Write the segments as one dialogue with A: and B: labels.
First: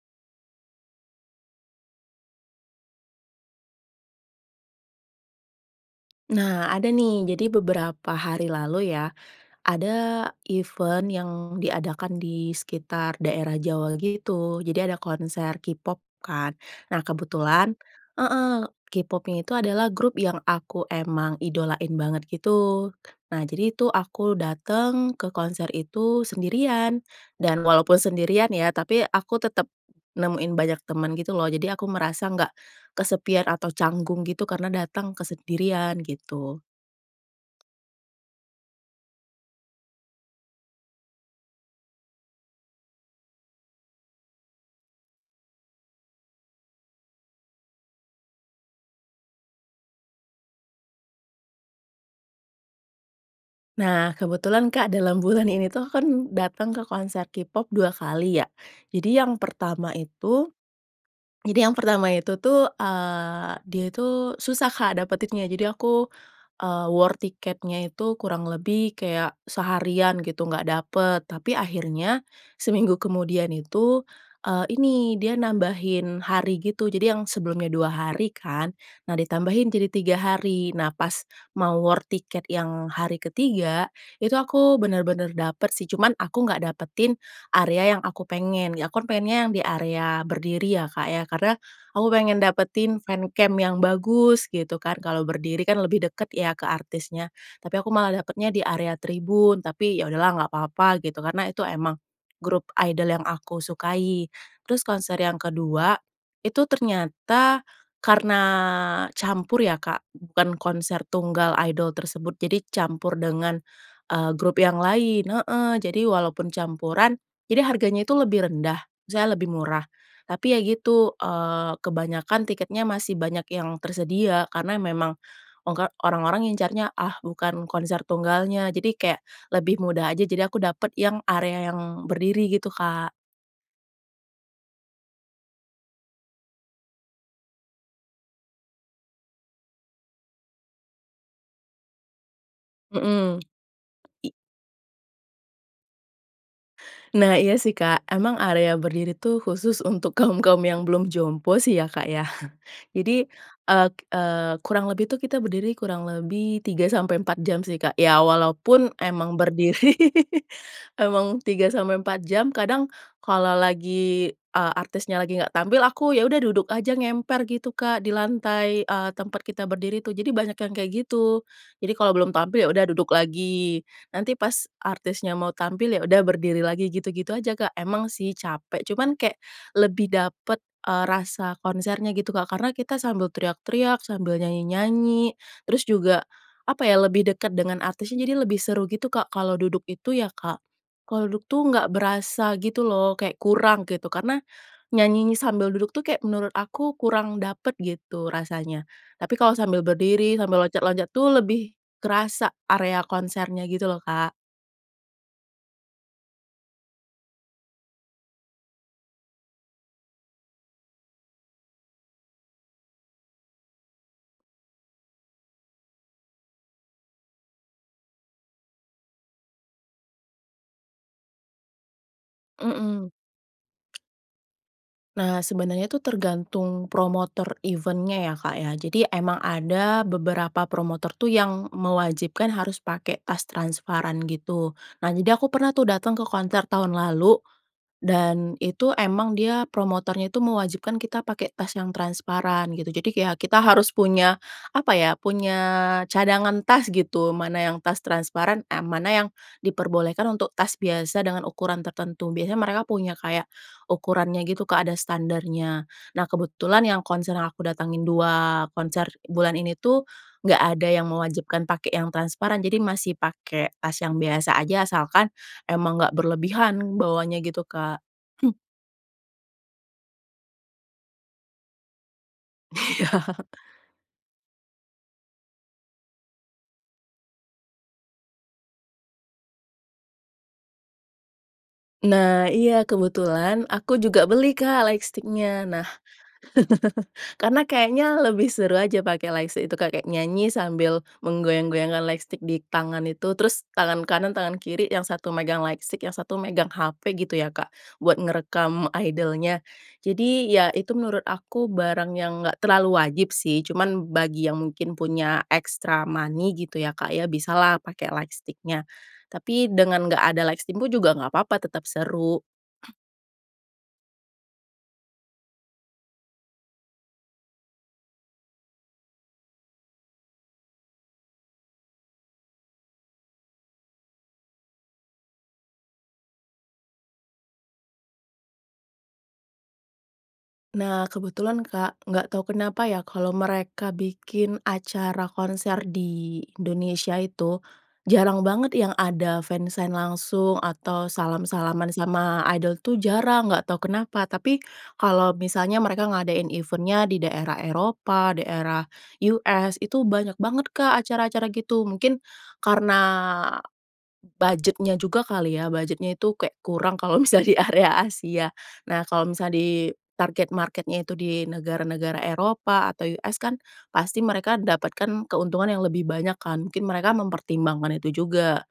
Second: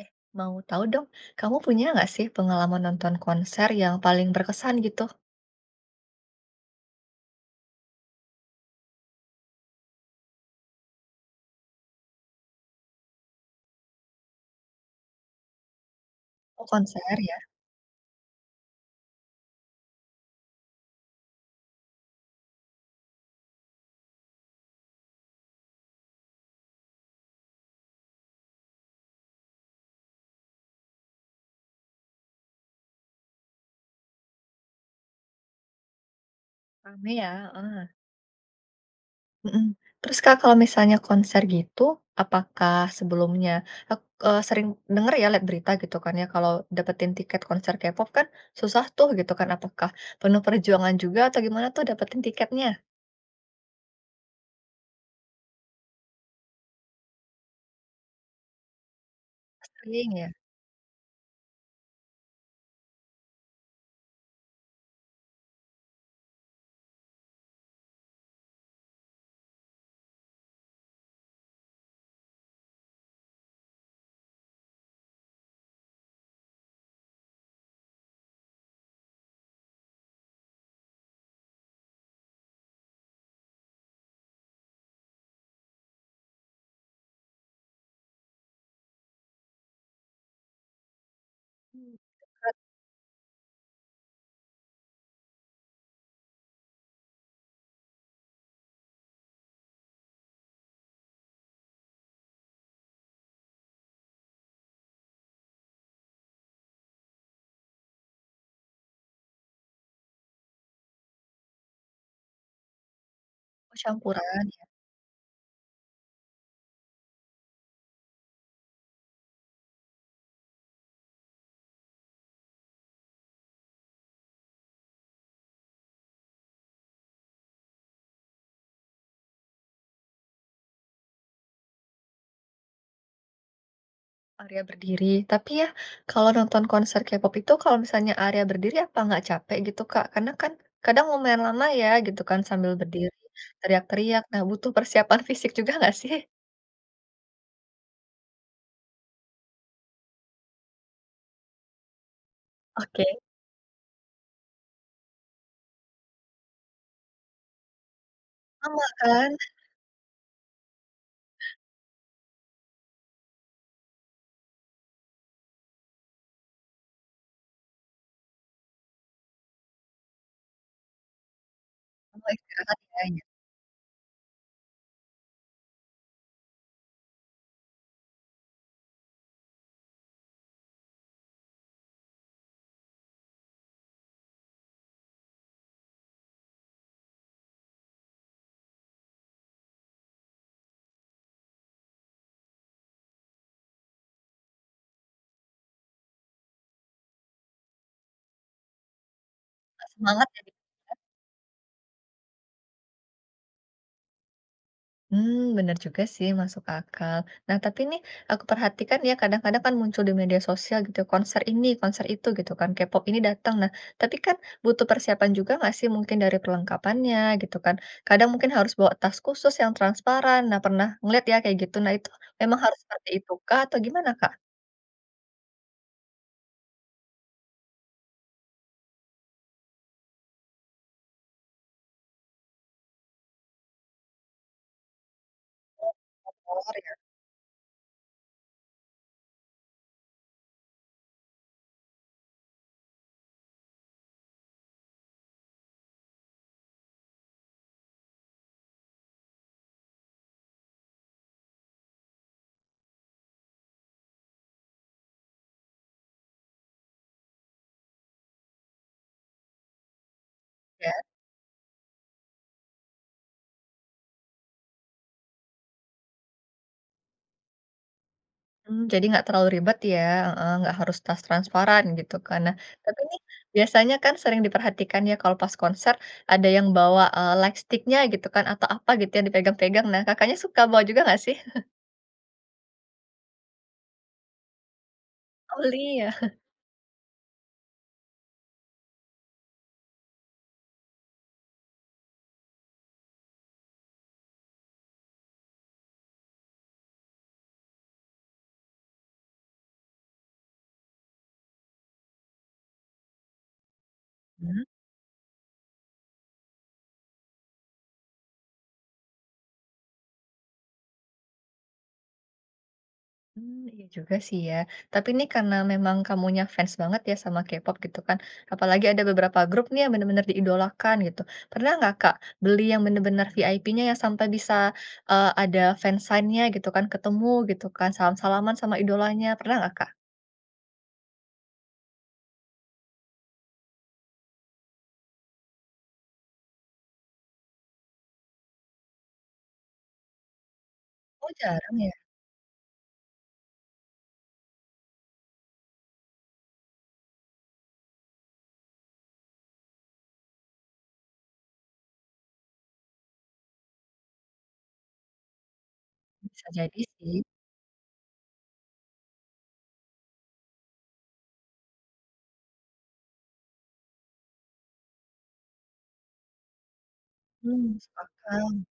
A: Eh, mau tahu dong, kamu punya enggak sih pengalaman nonton konser yang paling berkesan gitu?
B: Nah, ada nih. Jadi beberapa hari lalu ya, ada event yang diadakan di sekitar daerah Jawa gitu. Jadi ada konser k-pop kan,
A: Oh konser,
B: nah
A: ya.
B: kebetulan heeh, K-popnya itu adalah grup yang aku emang idolain banget gitu. Nah jadi itu aku datang, ke konser itu sendirian dan walaupun sendirian ya, tapi aku tetap nemuin banyak, teman gitu loh, jadi aku merasa nggak kesepian atau canggung gitu, karena datang kesendirian gitu.
A: Rame ya? Heeh. Mhm. Terus Kak kalau misalnya konser gitu, apakah sebelumnya, ak eee, sering dengar ya lihat berita gitu kan ya, kalau dapetin tiket konser K-pop kan, susah tuh gitu kan, apakah penuh perjuangan juga, atau gimana tuh dapetin tiketnya?
B: Nah, kebetulan Kak dalam bulan ini itu, aku kan datang ke konser K-pop 2 kali ya. Jadi yang pertama
A: Sering ya.
B: itu, jadi yang pertama itu tuh, eee, dia itu susah Kak dapetinnya, jadi aku, eee, war tiketnya itu kurang lebih kayak seharian gitu, nggak dapet. Tapi akhirnya, seminggu kemudian itu e ini dia nambahin hari gitu, jadi yang sebelumnya 2 hari kan, nah ditambahin jadi 3 hari. Nah pas mau war tiket yang hari ketiga itu, aku benar-benar dapet sih, cuman aku nggak dapetin, area yang aku pengen, aku pengennya yang di area berdiri ya Kak ya, karena aku pengen
A: [unintelligible]
B: dapetin fancamp yang bagus gitu kan, kalau berdiri kan lebih dekat ya ke artisnya. Tapi aku malah dapatnya di area tribun, tapi ya udahlah nggak apa-apa gitu karena itu emang grup idol yang aku sukai. Terus konser yang kedua itu ternyata karena campur ya Kak, bukan konser tunggal idol tersebut. Jadi, campur dengan,
A: Oh
B: eee,
A: campuran,
B: grup
A: ya.
B: yang lain heeh. Jadi walaupun campuran, jadi harganya itu lebih rendah, misalnya lebih murah, tapi ya gitu, eee, kebanyakan tiketnya masih banyak yang tersedia, karena memang ongka orang-orang ngincarnya, ah bukan konser tunggalnya jadi kayak lebih mudah aja, jadi aku dapat yang area yang berdiri gitu Kak.
A: Area berdiri. Tapi ya, kalau nonton konser K-pop itu, kalau misalnya area berdiri, apa enggak capek gitu Kak? Karena kan, kadang lumayan lama ya gitu kan, sambil berdiri,
B: Hmm.
A: teriak-teriak.
B: I
A: Nah, butuh persiapan fisik juga enggak sih?
B: Nah, iya sih Kak, emang area berdiri tuh khusus untuk kaum-kaum. yang belum jompo sih ya Kak, ya.
A: Oke.
B: Jadi, eee eee, kurang lebih tuh, kita berdiri kurang lebih 3 sampai 4 jam sih Kak, ya
A: Lama
B: walaupun
A: kan?
B: emang berdiri, emang 3 sampai 4 jam. Kadang kalau lagi, eee, artisnya lagi enggak tampil, aku ya udah duduk aja, ngemper gitu Kak, di lantai, eee, tempat kita berdiri tuh, jadi banyak yang kayak gitu. Jadi, kalau
A: Kamu
B: belum tampil, ya
A: istirahat
B: udah duduk
A: banyak.
B: lagi, nanti pas artisnya mau tampil, ya udah berdiri lagi, gitu-gitu aja Kak. Emang sih, capek, cuman kayak lebih dapat, eee, rasa konsernya gitu, Kak. Karena, kita sambil teriak-teriak, sambil nyanyi-nyanyi, terus juga, apa ya, lebih dekat dengan artisnya, jadi lebih seru gitu, Kak. Kalau duduk itu ya Kak, kalau duduk tuh enggak berasa gitu loh, kayak kurang, gitu. Karena nyanyinya sambil duduk tuh kayak, menurut aku kurang dapet gitu, rasanya. Tapi, kalau sambil
A: Enggak semangat
B: berdiri,
A: ya,.
B: sambil
A: [unintelligible]
B: loncat-loncat tuh, lebih kerasa area konsernya gitu loh, Kak.
A: Hmm, bener juga sih, masuk akal. Nah, tapi nih aku perhatikan ya, kadang-kadang kan muncul di media sosial, gitu, konser ini, konser itu, gitu kan, K-pop ini datang. Nah, tapi kan butuh persiapan juga enggak sih mungkin dari perlengkapannya, gitu kan, kadang mungkin harus bawa tas khusus yang transparan. Nah, pernah ngelihat ya, kayak gitu. Nah, itu memang harus seperti
B: Mhm.
A: itu kah atau gimana Kak?
B: Nah, sebenernya itu tergantung promotor event-nya, ya, Kak, ya. Jadi emang ada beberapa promotor tuh yang mewajibkan harus pakai tas transparan, gitu. Nah, jadi aku pernah tuh datang ke
A: Oh,
B: konser
A: [unintelligible] ya.
B: tahun lalu dan itu emang dia promotornya itu mewajibkan kita pakai tas yang transparan, gitu. Jadi kayak kita harus punya, apa ya, punya cadangan tas, gitu, mana yang tas transparan, a mana yang diperbolehkan untuk tas biasa dengan ukuran tertentu. Biasanya mereka punya kayak ukurannya, gitu, Kak, ada standarnya. Nah, kebetulan yang konser yang aku datangin, dua konser bulan ini, itu nggak ada
A: Ya.
B: yang mewajibkan pakai yang transparan, jadi masih pakai tas yang biasa aja, asalkan emang nggak berlebihan bawanya, gitu, Kak. Hmm.
A: Hmm, jadi enggak terlalu ribet, ya, heeh, enggak harus tas transparan, gitu kan. Nah, tapi nih
B: Iya.
A: biasanya kan sering diperhatikan ya, kalau pas konser ada yang bawa, eee, lightstick-nya gitu kan, atau apa gitu, yang dipegang-pegang. Nah, Kakaknya suka bawa juga enggak, sih?
B: Nah, iya, kebetulan aku juga beli, Kak,
A: Oh,
B: lightstick-nya. Nah,
A: beli ya?
B: karena kayaknya, lebih seru aja pakai lightstick itu Kak, kayak nyanyi sambil menggoyang-goyangkan lightstick di tangan itu. Terus, tangan kanan, tangan kiri, yang 1 megang lightstick, yang 1 megang HP gitu ya, Kak, buat ngerekam idol-nya. Jadi, ya, itu menurut aku barang yang nggak terlalu wajib sih, cuman bagi yang
A: Mmm.
B: mungkin punya extra money gitu ya, Kak, ya, bisalah pakai lightstick-nya. Tapi dengan nggak ada lightstick pun juga nggak papa, tetap seru.
A: Mmm, iya juga sih ya. Tapi nih, karena memang kamunya fans banget ya sama K-pop gitu kan. Apalagi ada beberapa grup nih yang benar-benar diidolakan gitu. Pernah nggak, Kak, beli yang benar-benar VIP-nya yang sampai bisa, eee, ada fansign-nya gitu kan, ketemu gitu kan, salam-salaman sama idolanya, pernah nggak, Kak?
B: Nah kebetulan, Kak, nggak tau kenapa ya, kalau mereka bikin acara konser di Indonesia itu, jarang banget yang ada fansign langsung atau
A: Oh, jarang ya?
B: salam-salaman sama idol tuh jarang, nggak tahu kenapa. Tapi, kalau misalnya mereka ngadain event-nya di daerah Eropa, daerah US, itu banyak banget, Kak, acara-acara gitu. Mungkin, karena budget-nyajuga kali ya, budget-nya itu
A: Bisa
B: kayak
A: jadi
B: kurang kalau
A: sih.
B: misalnya di area Asia. Nah kalau misalnya di target market-nya itu di negara-negara Eropa atau US kan, pasti mereka dapatkan keuntungan yang lebih banyak kan, mungkin mereka
A: Mmm,
B: mempertimbangkan itu
A: sepakat.
B: juga.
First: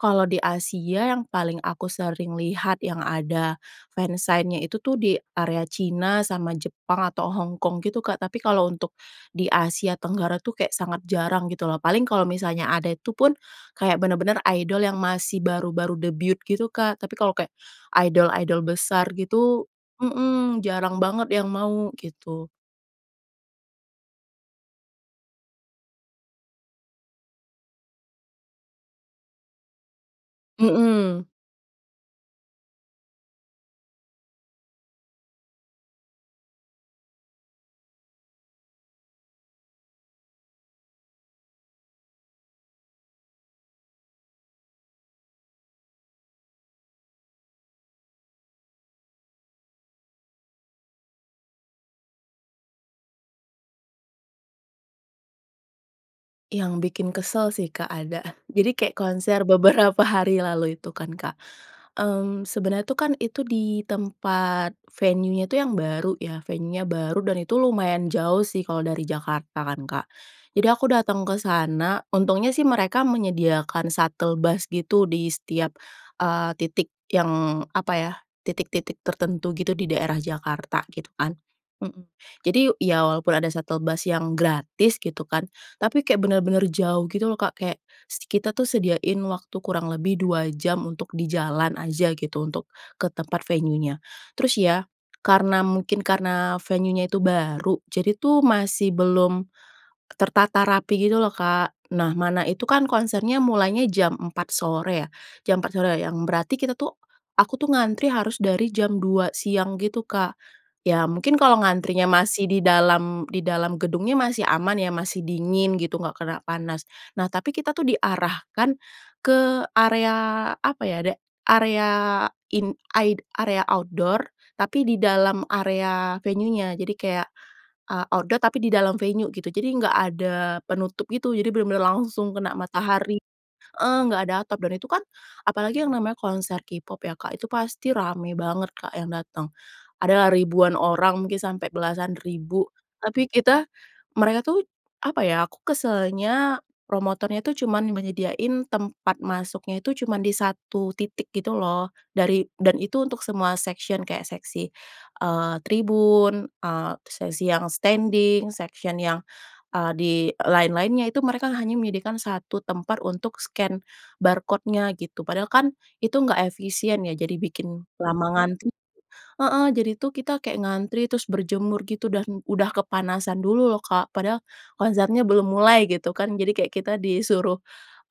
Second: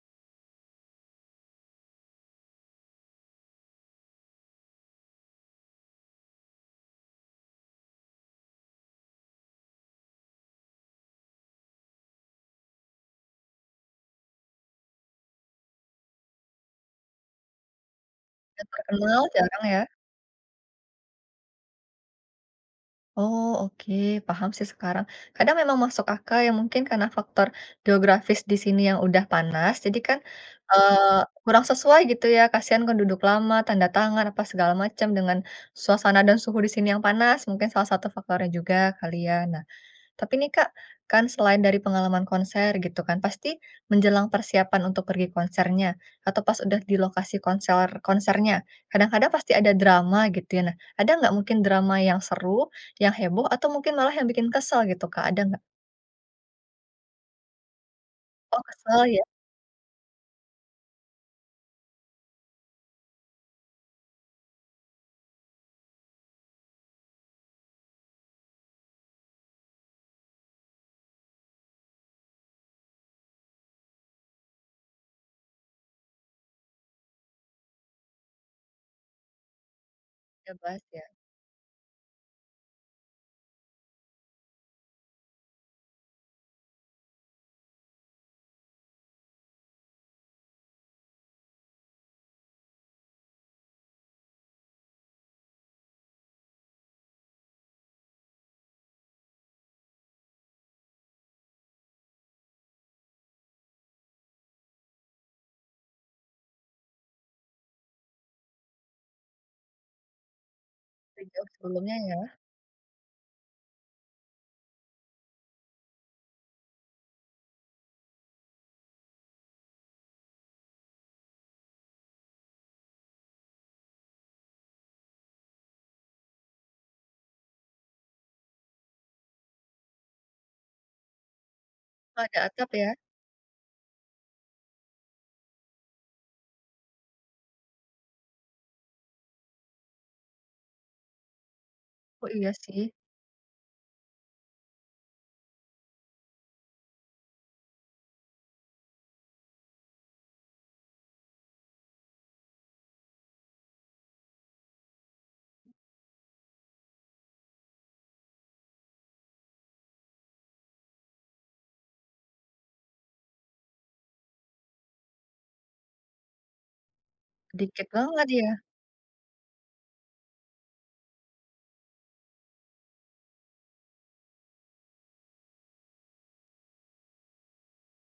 B: Kalau di Asia, yang paling aku sering lihat yang ada fansign-nya itu tuh di area Cina sama Jepang atau Hongkong gitu, Kak. Tapi kalau untuk, di Asia Tenggara tuh kayak sangat jarang gitu loh. Paling kalau misalnya ada, itu pun, kayak benar-benar idol yang masih baru-baru debut gitu, Kak. Tapi kalau kayak idol-idol
A: Udah
B: besar
A: terkenal, jarang
B: gitu
A: ya?
B: mhm, jarang banget yang mau gitu.
A: Oh oke, paham sih sekarang. Kadang memang masuk akal ya, mungkin karena faktor geografis di sini yang udah panas, jadi kan, eee,
B: Heeh.
A: kurang sesuai gitu ya, kasihan kan duduk lama, tanda tangan, apa segala macam, dengan suasana dan suhu di sini yang panas, mungkin salah 1 faktornya juga kali ya. Nah tapi nih Kak, kan selain dari pengalaman konser gitu kan, pasti menjelang persiapan untuk pergi konsernya, atau pas udah di lokasi konsor konsernya. Kadang-kadang pasti ada drama gitu ya. Nah, ada enggak mungkin drama yang seru, yang heboh, atau mungkin malah yang bikin kesel gitu Kak, ada enggak?
B: Yang bikin kesel sih Kak, ada.
A: Oh,
B: Jadi, kayak
A: kesel ya?
B: konser beberapa hari lalu itu kan Kak. Mmm, sebenernya tuh kan, itu di tempat venue-nya tuh yang baru ya, venue-nya baru, dan itu lumayan jauh sih kalau dari Jakarta kan Kak. Jadi, aku datang kesana untungnya sih mereka menyediakan shuttle bus gitu di setiap, eee, titik yang apa ya? Titik-titik tertentu gitu di daerah
A: Ngebus
B: Jakarta
A: ya?
B: gitu kan. Heeh. Jadi, ya walaupun ada shuttle bus yang gratis gitu kan, tapi kayak bener-bener jauh gitu loh Kak. Kayak s kita tuh sediain waktu kurang lebih 2 jam untuk di jalan aja gitu, untuk ke tempat venue-nya. Terus ya, karena mungkin karena venue-nya tuh baru, jadi tuh masih belum tertata rapi gitu loh Kak. Nah mana itu kan konsernya mulainya jam 4 sore ya, jam 4 sore yang berarti kita tuh aku tuh ngantri harus dari jam 2 siang gitu Kak. Ya, mungkin
A: Tinjau
B: kalau
A: sebelumnya
B: ngantrinya
A: ya.
B: masih di dalam di dalam gedungnya masih aman ya, masih dingin gitu, enggak kena panas. Nah tapi kita tuh diarahkan, ke area apa ya? da area in aid area outdoor, tapi di dalam area venue-nya. Jadi kayak, eee, outdoor tapi di dalam venue gitu, jadi enggak ada penutup gitu. Jadi, bener-bener
A: Oh
B: langsung
A: ada
B: kena
A: atap ya?
B: matahari heeh, enggak ada atap, dan itu kan apalagi yang namanya konser K-pop ya Kak, itu pasti rame banget Kak yang datang. Adalah ribuan orang, mungkin sampai belasan
A: Oh, iya
B: ribu.
A: sih.
B: Tapi kita mereka tuh apa ya? Aku keselnya, promotornya tuh cuman menyediain tempat masuknya itu cuman di 1 titik gitu loh, dari dan itu untuk semua section, kayak seksi, eee, tribun, eee, terus sesi yang standing, section yang, eee, di, eee, lain-lainnya. Itu mereka hanya menyediakan 1 tempat untuk scan barcode-nya gitu, padahal kan itu enggak efisien ya, jadi bikin
A: Sedikit
B: lama
A: banget ya.
B: ngantri heeh ...jadi tuh kita kayak ngantri, terus berjemur gitu dan udah kepanasan dulu loh Kak. Padahal konsernya belum mulai gitu kan. Jadi kayak kita disuruh,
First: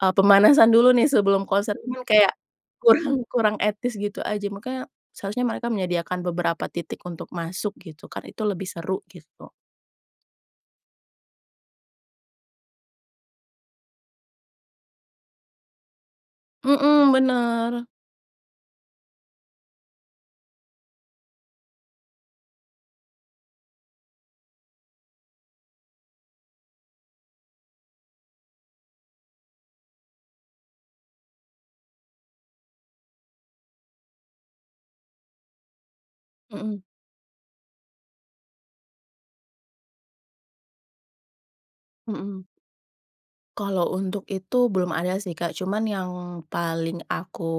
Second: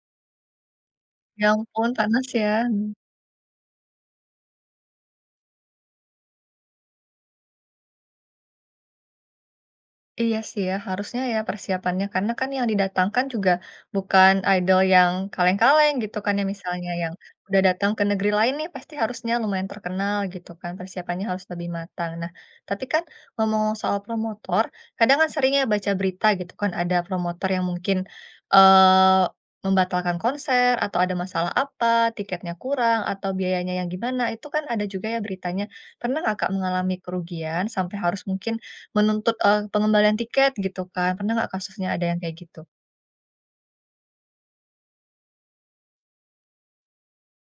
B: eee, pemanasan dulu nih sebelum
A: Ya
B: konser
A: ampun,
B: mhm,
A: panas
B: kayak
A: ya, hmm.
B: kurang kurang etis gitu aja. Makanya seharusnya mereka menyediakan beberapa titik untuk masuk gitu kan, itu lebih seru gitu.
A: Iya sih ya, harusnya ya persiapannya, karena kan yang didatangkan juga bukan idol yang kaleng-kaleng gitu kan ya, misalnya yang
B: Hmm,
A: sudah
B: bener.
A: datang ke negeri lain nih pasti harusnya lumayan terkenal gitu kan, persiapannya harus lebih matang. Nah, tapi kan ngomong-omong soal promotor, kadang kan sering ya baca berita gitu kan, ada promotor yang mungkin, eee, membatalkan konser atau ada masalah apa, tiketnya kurang, atau biayanya yang gimana, itu kan ada juga ya beritanya. Pernah enggak Kak,
B: Hmm.
A: mengalami kerugian sampai harus mungkin menuntut, eee, pengembalian tiket gitu kan, pernah enggak kasusnya ada yang kayak
B: Hmm.
A: gitu?
B: Kalau untuk itu, belum ada sih, Kak. Cuman, yang paling aku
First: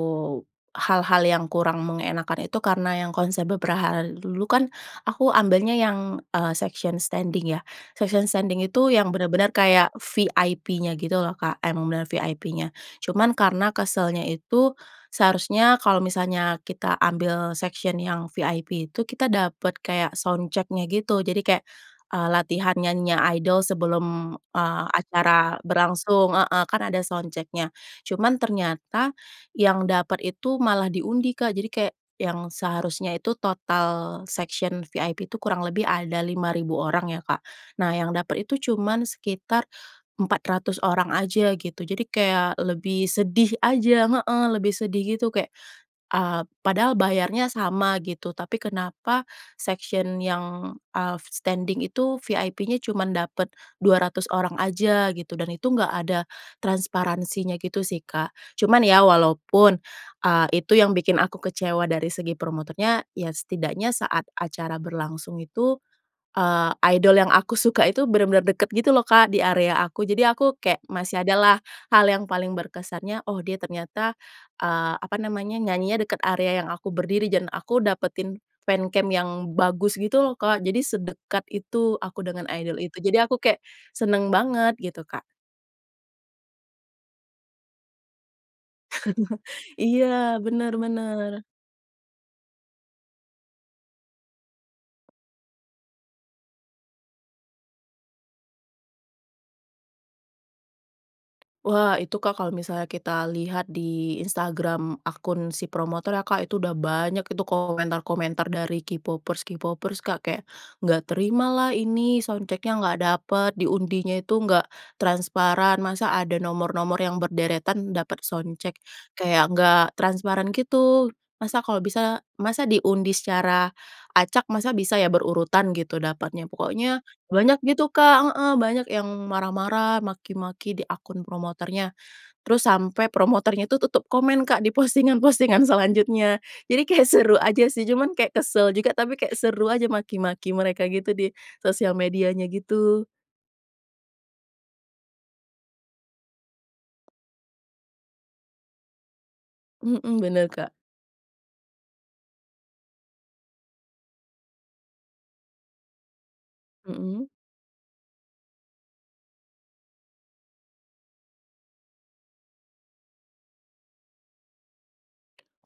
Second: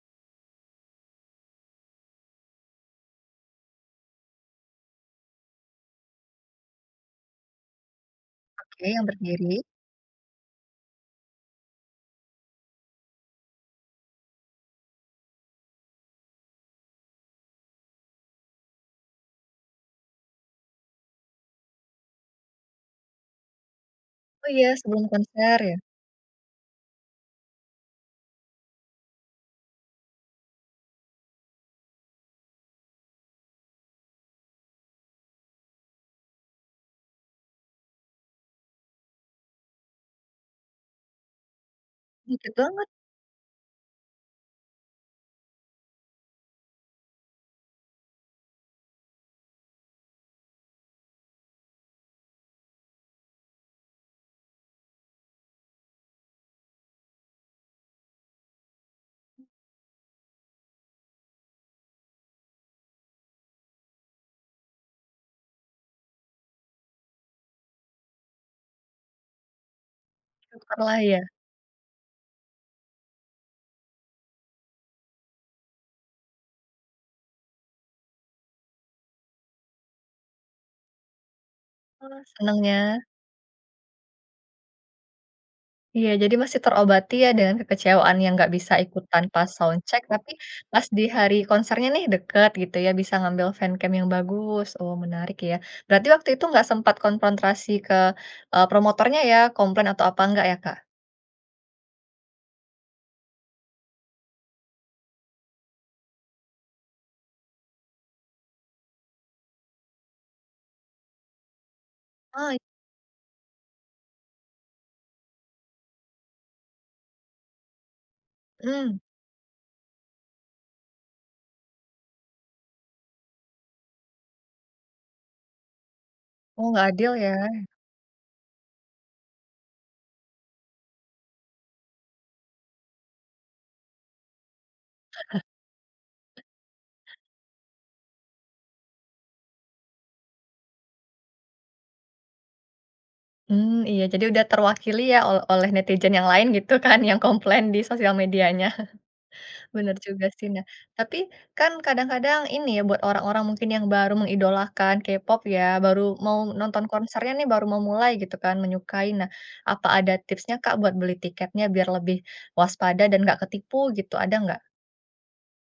B: hal-hal yang kurang mengenakkan itu karena yang konser beberapa hari dulu kan, aku ambilnya yang eee, section standing ya. Section standing
A: Oke,
B: itu
A: yang
B: yang bener-bener
A: berdiri.
B: kayak VIP-nya gitu loh Kak, emang bener-bener VIP-nya. Cuman, karena keselnya itu, seharusnya kalau misalnya kita ambil section yang VIP itu kita dapet kayak sound check-nya gitu. Jadi, kayak eee, latihan nyanyinya idol sebelum,
A: Oh ya,
B: eee,
A: sebelum
B: acara
A: konser ya.
B: berlangsung heeh. Kan ada sound check-nya. Cuman, ternyata yang dapet itu malah diundi Kak, jadi kayak yang seharusnya itu total section VIP itu kurang lebih ada 5.000 orang ya, Kak. Nah, yang dapet itu cuman sekitar 400 orang aja gitu, jadi
A: Dikit
B: kayak
A: banget.
B: lebih sedih aja heeh, lebih sedih gitu. Kayak, eee, padahal bayarnya sama gitu. Tapi, kenapa section yang, eee, standing itu VIP-nya cuman dapet 200 orang aja gitu dan itu enggak ada transparansinya gitu sih, Kak. Cuman, ya walaupun, eee, itu yang bikin aku kecewa dari segi promotornya, ya setidaknya saat acara berlangsung itu, eee, idol yang aku suka itu bener-bener dekat gitu loh Kak, di area aku. Jadi, aku kayak
A: Syukurlah
B: masih
A: ya.
B: ada lah, hal yang paling berkesannya, oh dia ternyata, eee, apa namanya nyanyinya deket area yang aku berdiri dan aku dapetin fancam yang bagus, gitu loh Kak. Jadi, sedekat itu
A: Oh,
B: aku dengan idol itu.
A: senengnya.
B: Jadi, aku kayak seneng banget gitu, Kak.
A: Iya, jadi masih terobati ya dengan kekecewaan yang enggak bisa ikut tanpa sound check,
B: Iya,
A: tapi
B: bener
A: pas di hari
B: bener.
A: konsernya nih deket gitu ya, bisa ngambil fancam yang bagus. Oh, menarik ya. Berarti waktu itu enggak sempat konfrontasi ke, eee, promotornya ya, komplain atau apa enggak ya, Kak?
B: Wah, itu Kak, kalau misalnya kita lihat di Instagram akun si promotornya Kak, itu udah banyak itu komentar-komentar dari K-popers K-popers Kak, kayak enggak terima lah ini sound
A: Oh it
B: check-nya enggak dapet, diundinya itu enggak transparan, masa ada nomor-nomor yang berderetan dapet sound check.
A: Hmm.
B: Kayak enggak transparan gitu. Masa kalau bisa masa diundi secara acak, masa bisa ya berurutan gitu dapatnya.
A: Oh, enggak
B: Pokoknya,
A: adil
B: banyak
A: ya.
B: gitu Kak heeh. Banyak yang marah-marah, maki-maki di akun promotornya. Terus, sampai promotornya itu tutup komen Kak, di postingan-postingan selanjutnya. Jadi, kayak seru aja sih, cuman kayak kesel juga, tapi kayak seru aja maki-maki mereka gitu di sosial medianya gitu.
A: Hmm, iya. Jadi, udah terwakili ya ol oleh netizen yang lain gitu kan yang komplain di sosial medianya. Bener
B: Hmm.
A: juga
B: Bener,
A: sih, nah,
B: Kak.
A: tapi, kan kadang-kadang ini ya buat orang-orang mungkin yang baru mengidolakan K-pop ya, baru mau nonton
B: Hmm.
A: konsernya nih baru mau mulai gitu kan, menyukai. Nah, apa ada tipsnya Kak, buat beli tiketnya biar lebih waspada dan enggak ketipu gitu, ada enggak?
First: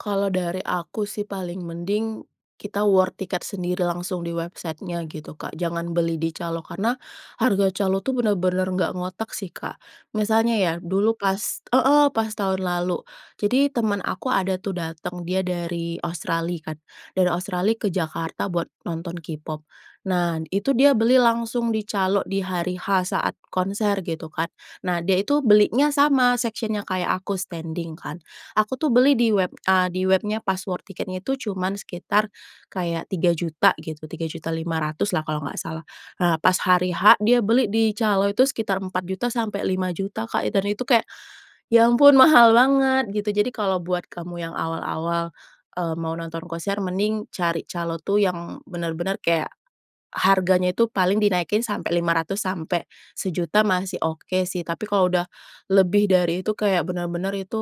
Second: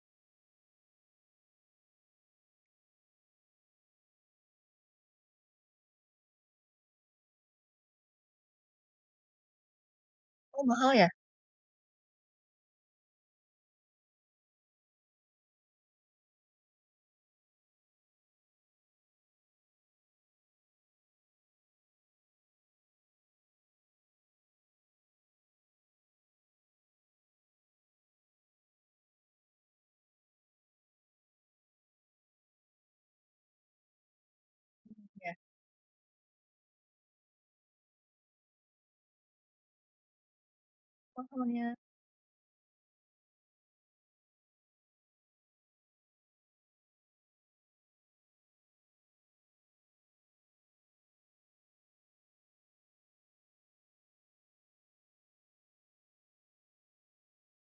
B: Kalau dari aku sih, paling mending kita war tiket sendiri langsung di website-nya gitu, Kak. Jangan beli di calo, karena harga calo tuh bener-bener nggak ngotak sih, Kak. Misalnya
A: Oh,
B: ya
A: mahal, ya?
B: dulu pas, heeh, pas tahun lalu. Jadi temen aku ada tuh datang dia dari Australia kan, dari Australia ke Jakarta buat nonton K-pop. Nah, itu dia beli langsung di calo, di hari H saat konser, gitu kan. Nah, dia itu belinya sama section-nya kayak aku, standing kan. Aku tuh beli di web, a di webnya pas war tiketnya itu cuman sekitar kayak Rp3.000.000 gitu, Rp3.500.000 lah
A: Iya.
B: kalau nggak salah. Nah, pas hari H, dia beli di calo, itu sekitar Rp4.000.000-Rp5.000.000, Kak, dan itu kayak,
A: Mahalnya.
B: ya ampun, mahal banget, gitu. Jadi kalau buat kamu yang awal-awal, eee, mau nonton konser, mending cari calo itu yang bener-bener kayak, harganya itu paling dinaikin sampai Rp500.000-Rp1.000.000 masih oke sih. Tapi kalau udah lebih dari itu, kayak bener-bener itu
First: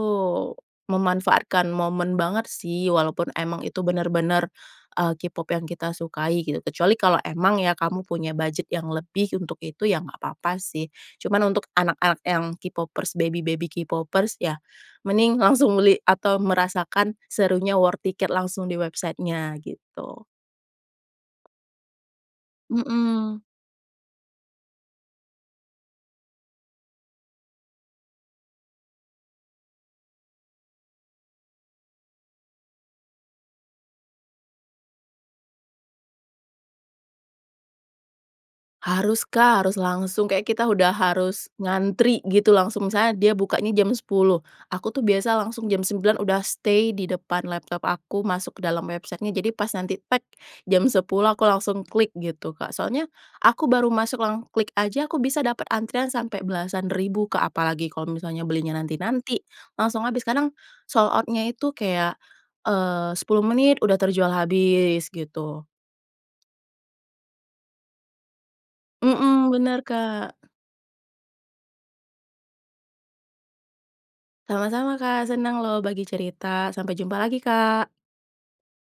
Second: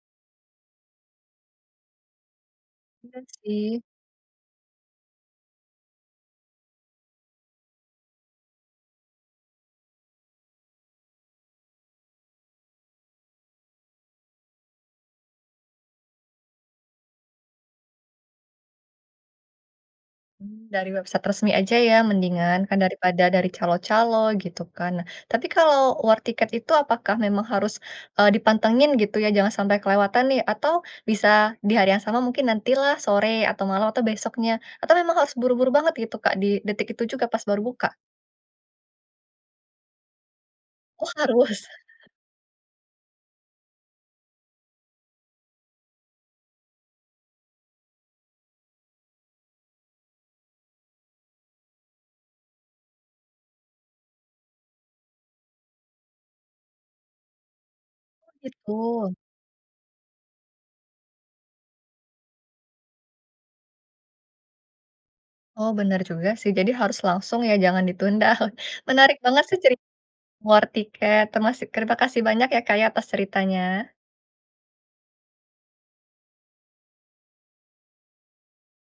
B: memanfaatkan momen banget, sih.
A: Iya,
B: Walaupun emang itu
A: sih.
B: bener-bener, eee, K-Pop yang kita sukai, gitu. Kecuali kalau emang kamu punya budget yang lebih untuk itu, ya nggak papa, sih. Cuman untuk anak-anak yang K-Popers, baby-baby K-popers, ya mending langsung beli atau merasakan serunya war tiket langsung di website-nya, gitu.
A: Mmm, dari website resmi aja ya, mendingan, kan daripada
B: Mhm.
A: dari calo-calo, gitu kan. Tapi kalau war tiket itu apakah memang harus, eee, dipantengin, gitu ya? Jangan sampai kelewatan nih, atau bisa di hari yang sama, mungkin nanti lah, sore atau malam atau besoknya atau memang harus buru-buru banget, gitu, Kak, di detik itu juga pas baru buka?
B: Harus, Kak. Harus langsung, kayaknya kita udah
A: Oh,
B: harus
A: harus?
B: ngantri, gitu, langsung. Misalnya dia bukanya jam 10:00. Aku tuh biasanya langsung jam 09:00 udah stay di depan laptop aku, masuk ke dalam website-nya. Jadi pas nanti tet, jam 10:00, aku langsung klik, gitu, Kak. Soalnya aku baru masuk lang klik aja, aku bisa dapet antrian sampai belasan ribu, Kak. Apalagi kalau
A: Oh,
B: misalnya belinya
A: gitu.
B: nanti-nanti, langsung habis. Kadang sold out-nya itu kayak, eee, 10 menit, udah terjual habis, gitu.
A: Oh, bener juga, sih. Jadi harus langsung ya, jangan ditunda. Menarik banget
B: Mhm,
A: sih ceri
B: bener, Kak.
A: war tiket, terimasi terima kasih banyak ya, Kak, ya, atas ceritanya.
B: Sama-sama, Kak. Seneng loh bagi cerita. Sampai jumpa lagi, Kak.